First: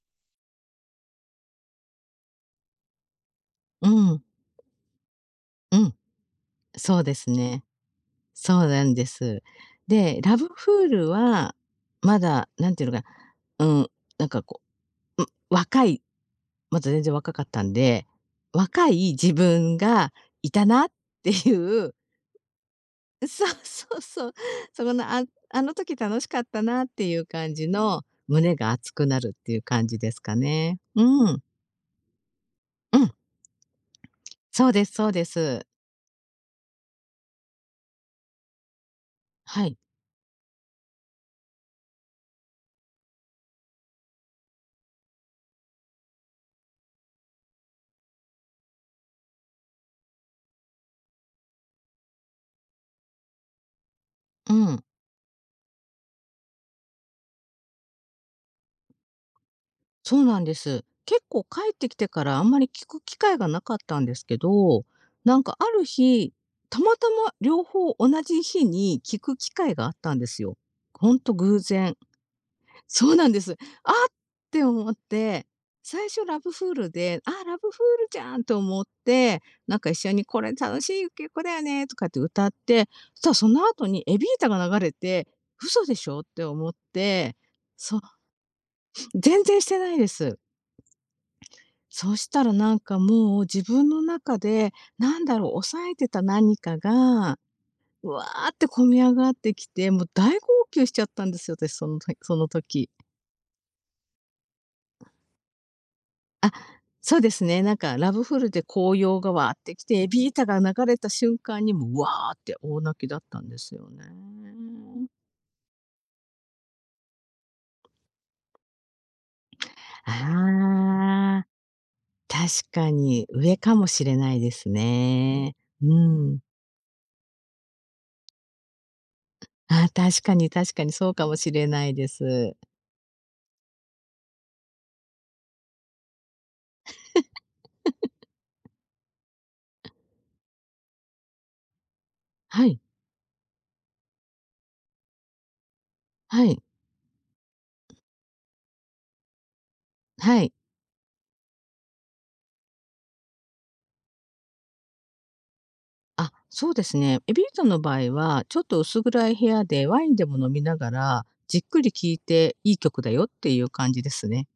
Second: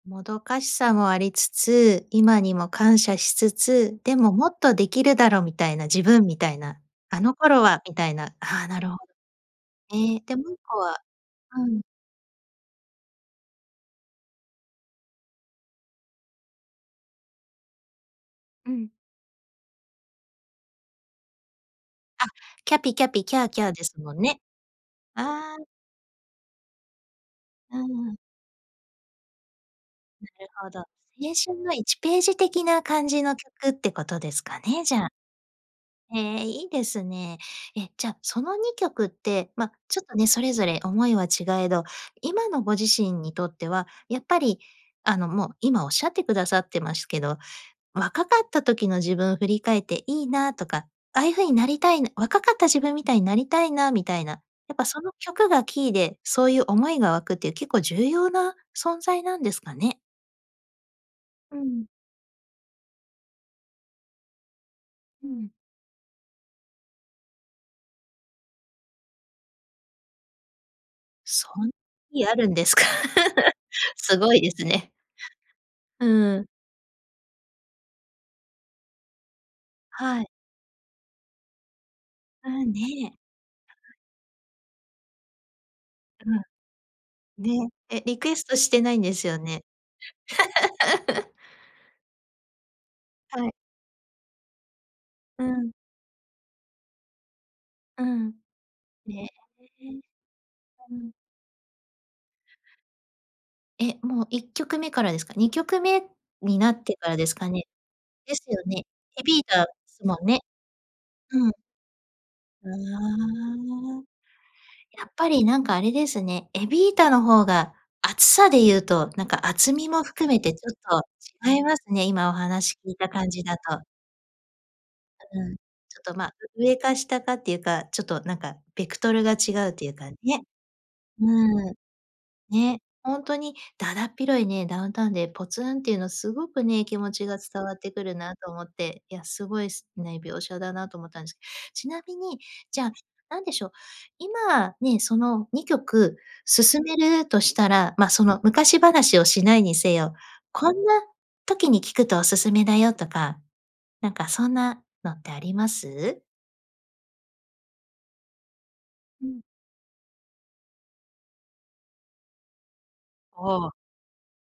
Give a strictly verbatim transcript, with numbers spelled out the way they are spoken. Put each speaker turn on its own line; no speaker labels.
もどかしさもありつつ、今にも感謝しつ
う
つ、で
ん。
ももっと出来るだろみたい
う
な、
ん。
自分みたいな。
そうで
あ
す
の頃
ね。
はみたいな。あ
そ
あ、
う
な
な
る
ん
ほ
で
[unintelligible]
す。
ええ、
で、
で、
ラブ
もういっこ
フー
は
ルは、
うん。
まだ、なんていうのかな、うん、なんかこう、ん若いまだ全然若かったんで、
う
若
ん。
い自分がいたなっていう。
あ、きゃぴきゃぴ
あ、
きゃ
そう
あきゃあで
そ
す
う
もん
そう。
ね。
そこの、あ
あ
あ
あ。
の時楽しかったなっていう感じ
う
の、
んうん。
胸が熱くなるっていう感じです
な
か
るほど。
ね。う
青
ん。
春のいちページ的な
う
感
ん。
じの曲ってことですか
そう
ね、
です
じゃ
そ
あ？
うです。
ええ、いいですね。え、じゃ、そのにきょくって、
は
ま、
い。
ちょっとね、それぞれ思いは違えど、今のご自身にとっては、やっぱり、あのもう、今仰ってくださってますけど、「若かった時の自分振り返っていいな」とか、「ああいう風になりたいな」「若かった自分みたいになりたいな」みたいな、や
う
っ
ん。
ぱその曲がキーで、そういう思いが湧くっていう結構重要な存在なんですかね？
そうなんです。結構
う
帰っ
ん。
てきてからあんまり聴く機会が無かったんですけど、
う
なん
ん。
かある日、たまたま両方同じ日に聴く機会があったんですよ。ほんと
そ
偶
ん
然。
にあるんですか？
そうなんで す。あっ、っ
すごいです
て思
ね。
って。最初
う
ラ
ん。
ブフールで、ああ、ラブフールじゃんって思って、なんか一緒
は
に
い。
これ楽しい曲だよねとかって歌
あ
っ
あ、
て、
ねえ。
したらその後にエヴィータが流れて、嘘でしょっ
うん。
て思って。
ね、
そう
え、リクエストしてないんですよ
全然
ね？
してないです。そしたらなんかもう
はい。
自分の中で、何だ
う
ろう、
ん。
抑えてた何かが、
うん。
わあってこみ上
ね。
がって
へ
き
へ
て、
え。
もう大号泣し
う
ちゃっ
ん。
たんですよ、私、そのとその時。
え、もういっきょく目からですか？にきょく目
あ、
になってか
そ
ら
う
で
で
す
す
か
ね、
ね？
なんかラブ
で
フー
す
ル
よ
で
ね。
高揚
エ
が
ヴィー
わあっ
タで
て来て、エ
す
ヴ
もん
ィー
ね？
タが流れた瞬
うん。
間にもう、わあって
あ
大泣きだったんですよ
あ。
ね。
やっぱりなんかあれですね、エヴィータの方が、厚さで言うと、なんか厚みも含めてちょっ
ああ。
と違いますね、今お
確
話聞
か
いた
に、
感じだ
上か
と。
もしれないです
う
ね。
ん。ち
う
ょっとま、
ん。
上か下かっていうか、ちょっとなんか、ベクトルが違うっ
あ
てい
あ、
うかね。
確かに確かにそうかもしれ
うん。
ないです。
ね、ほんとにだだっ広いね、ダウンタウンでポツンっていうの、すごくね、気持ちが伝わってくるなと思 って。いや、すごいすな描写だなと思ったんです。ちなみに、
はい。
じゃあ、何でしょう、今ね、そのにきょく
はい。
勧めるとしたら、ま、その昔話をしないにせよ、
はい。
こんな時に聴くとお勧めだよとか、なんかそんなのってあります？
あ、そうですね、エヴィータの場合は、ちょっと薄
う
暗い
ん。
部屋でワインでも飲みながら、じっくり聴いて、いい曲だよってい
あ
う
あ。
感じですね。